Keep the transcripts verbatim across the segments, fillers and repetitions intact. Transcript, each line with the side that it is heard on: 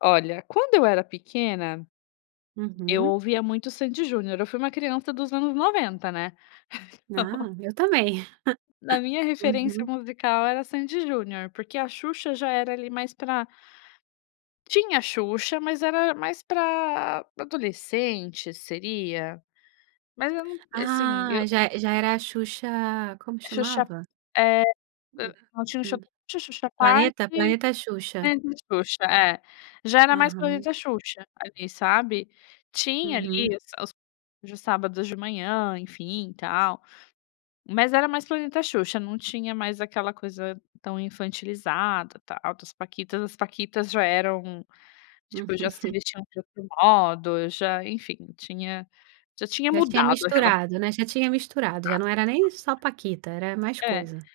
left: Olha, quando eu era pequena, eu
right: Uhum.
left: ouvia muito Sandy e Junior, eu fui uma criança dos anos noventa, né. Então
right: Ah, eu também.
left: Na minha referência
right: Uhum.
left: musical era Sandy e Junior, porque a Xuxa já era ali mais para Tinha Xuxa mas era mais para para adolescente, seria? Mas eu não assim, eu.
right: Ah, já e já era a Xuxa, como
left: Xuxa,
right: chamava?
left: eh, não tinha o show da
right: [unintelligible]
left: Xuxa, Xuxa
right: Planeta,
left: parque
right: planeta Xuxa.
left: Planeta Xuxa, é. Já era mais
right: Aham.
left: planeta Xuxa ali, sabe? Tinha
right: Uhum.
left: ali os sábados de manhã, enfim, tal, mas era mais planeta Xuxa. Não tinha mais aquela coisa tão infantilizada, tal, outras paquitas, as paquitas já eram, tipo, já se
right: Uhum.
left: vestiam de outro modo, já enfim tinha já tinha
right: Já tinha
left: mudado a relação.
right: misturado, né, já tinha misturado, já não era nem só paquita, era mais
left: É.
right: coisa.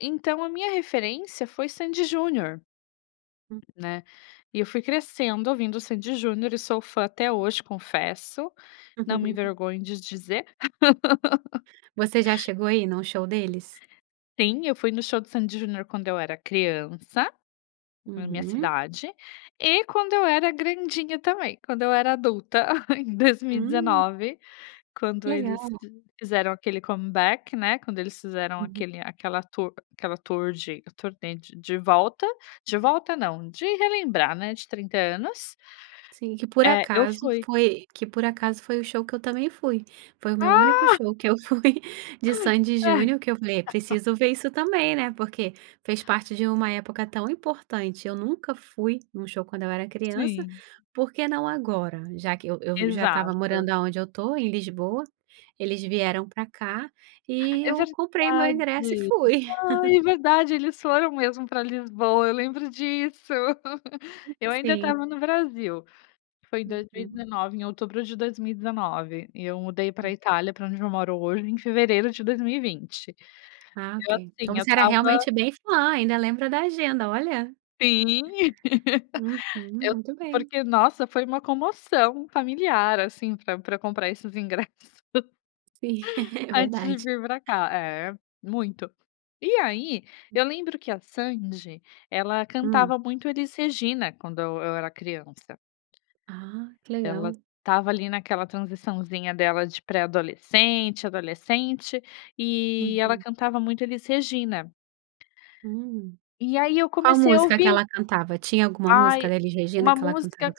left: Então a minha referência foi Sandy e Junior.
right: Hum.
left: Né. E eu fui crescendo ouvindo Sandy e Junior e sou fã até hoje, confesso. Não me envergonho de dizer.
right: Você já chegou a ir num show deles?
left: Sim, eu fui no show de Sandy e Junior quando eu era criança, na minha
right: Uhum.
left: cidade, e quando eu era grandinha também, quando eu era adulta, em dois mil e
right: Hum.
left: dezenove,
right: Que
left: quando eles
right: legal.
left: fizeram aquele comeback, né, quando eles fizeram
right: Uhum.
left: aquele aquele aquela tour de turnê de de volta de volta não, de relembrar, né, de trinta anos
right: Sim, que por
left: é, eu
right: acaso
left: fui.
right: foi que por acaso foi o show que eu também fui, foi o meu único
left: Ah.
right: show que eu fui de Sandy e Junior que eu falei: "Preciso ver isso também, né. Porque fez parte de uma época tão importante, eu nunca fui em um show quando eu era criança,
left: Sim.
right: por que não agora?" Já que eu, eu já estava
left: Exato.
right: morando aonde eu estou, em Lisboa, eles vieram para cá, e
left: É
right: eu comprei o meu
left: verdade.
right: ingresso e fui.
left: Ai, é verdade, eles foram mesmo para Lisboa, eu lembro disso. Eu ainda
right: Sim.
left: estava no Brasil. Foi dois mil e
right: Uhum.
left: dezenove, em outubro de dois mil e dezenove, e eu mudei para
right: Ok.
left: Itália, para onde eu moro hoje, em fevereiro de dois mil e vinte.
right: Ah,
left: Eu
right: ok. Então
left: assim,
right: a
left: eu
right: senhora é
left: estava
right: realmente bem, fã ainda lembra da agenda, olha.
left: Sim.
right: Uhum.
left: Eu
right: Muito bem.
left: porque, nossa, foi uma comoção familiar assim para para comprar esses ingressos.
right: Sim, é
left: Antes de
right: verdade.
left: vir para cá é, muito. E aí,
right: Hum.
left: eu lembro que a Sandy, ela
right: Hum.
left: cantava muito Elis Regina quando eu eu era criança.
right: Ah, que
left: Ela
right: legal.
left: estava ali naquela transiçãozinha dela de pré-adolescente, adolescente, e ela
right: Uhum.
left: cantava muito Elis Regina.
right: Hum.
left: E aí eu
right: Qual
left: comecei a
right: música que
left: ouvir
right: ela cantava? Tinha alguma
left: Ai,
right: música da Elis Regina
left: uma
right: que ela cantava?
left: música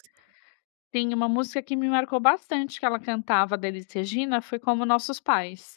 left: tem uma música que me marcou bastante, que ela cantava da Elis Regina, foi "Como nossos pais."